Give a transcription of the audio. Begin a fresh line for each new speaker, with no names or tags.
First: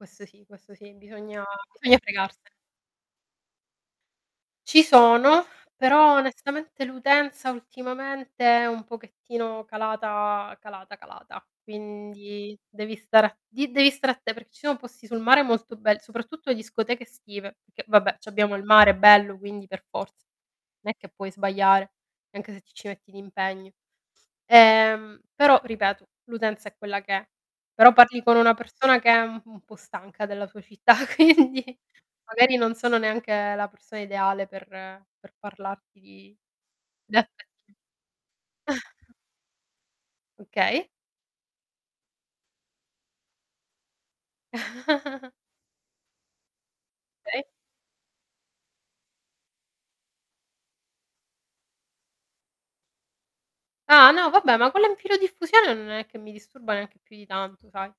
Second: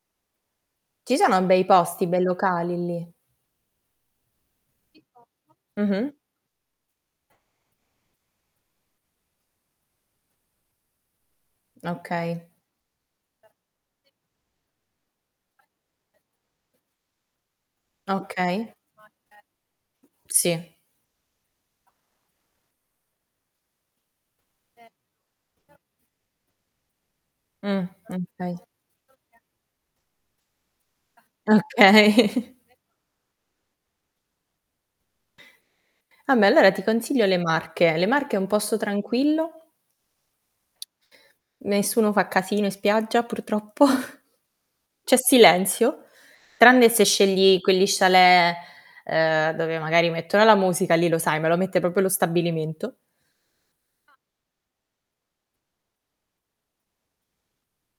Questo sì, questo sì,
Ci sono
bisogna
bei
bisogna
posti, bei
fregarsene.
locali lì?
Ci sono,
Mh-mh.
però onestamente l'utenza ultimamente è un pochettino calata calata, calata
Okay.
quindi devi stare a di devi stare atte perché ci sono posti sul mare molto bel soprattutto le discoteche estive, perché vabbè c'abbiamo il
Okay.
mare bello, quindi per forza.
Sì.
Non è che puoi sbagliare, anche se ti ci metti d'impegno. Ehm, però ripeto, l'utenza è quella che è,
Mh,
però parli con una
okay.
persona che è u un po' stanca della sua città, quindi,
Okay.
magari non sono neanche la persona ideale per per parlarti di.
Vabbè, allora ti consiglio le
[unintelligible]
Marche. Le Marche è un posto tranquillo.
Okay.
Nessuno fa casino in spiaggia, purtroppo. C'è silenzio, tranne se
Okay.
scegli quegli chalet, ehm, dove magari mettono la musica, lì lo sai, me lo mette proprio lo stabilimento.
Ah no, vabbè, ma quella in filodiffusione non è che mi disturba neanche più di tanto, sai?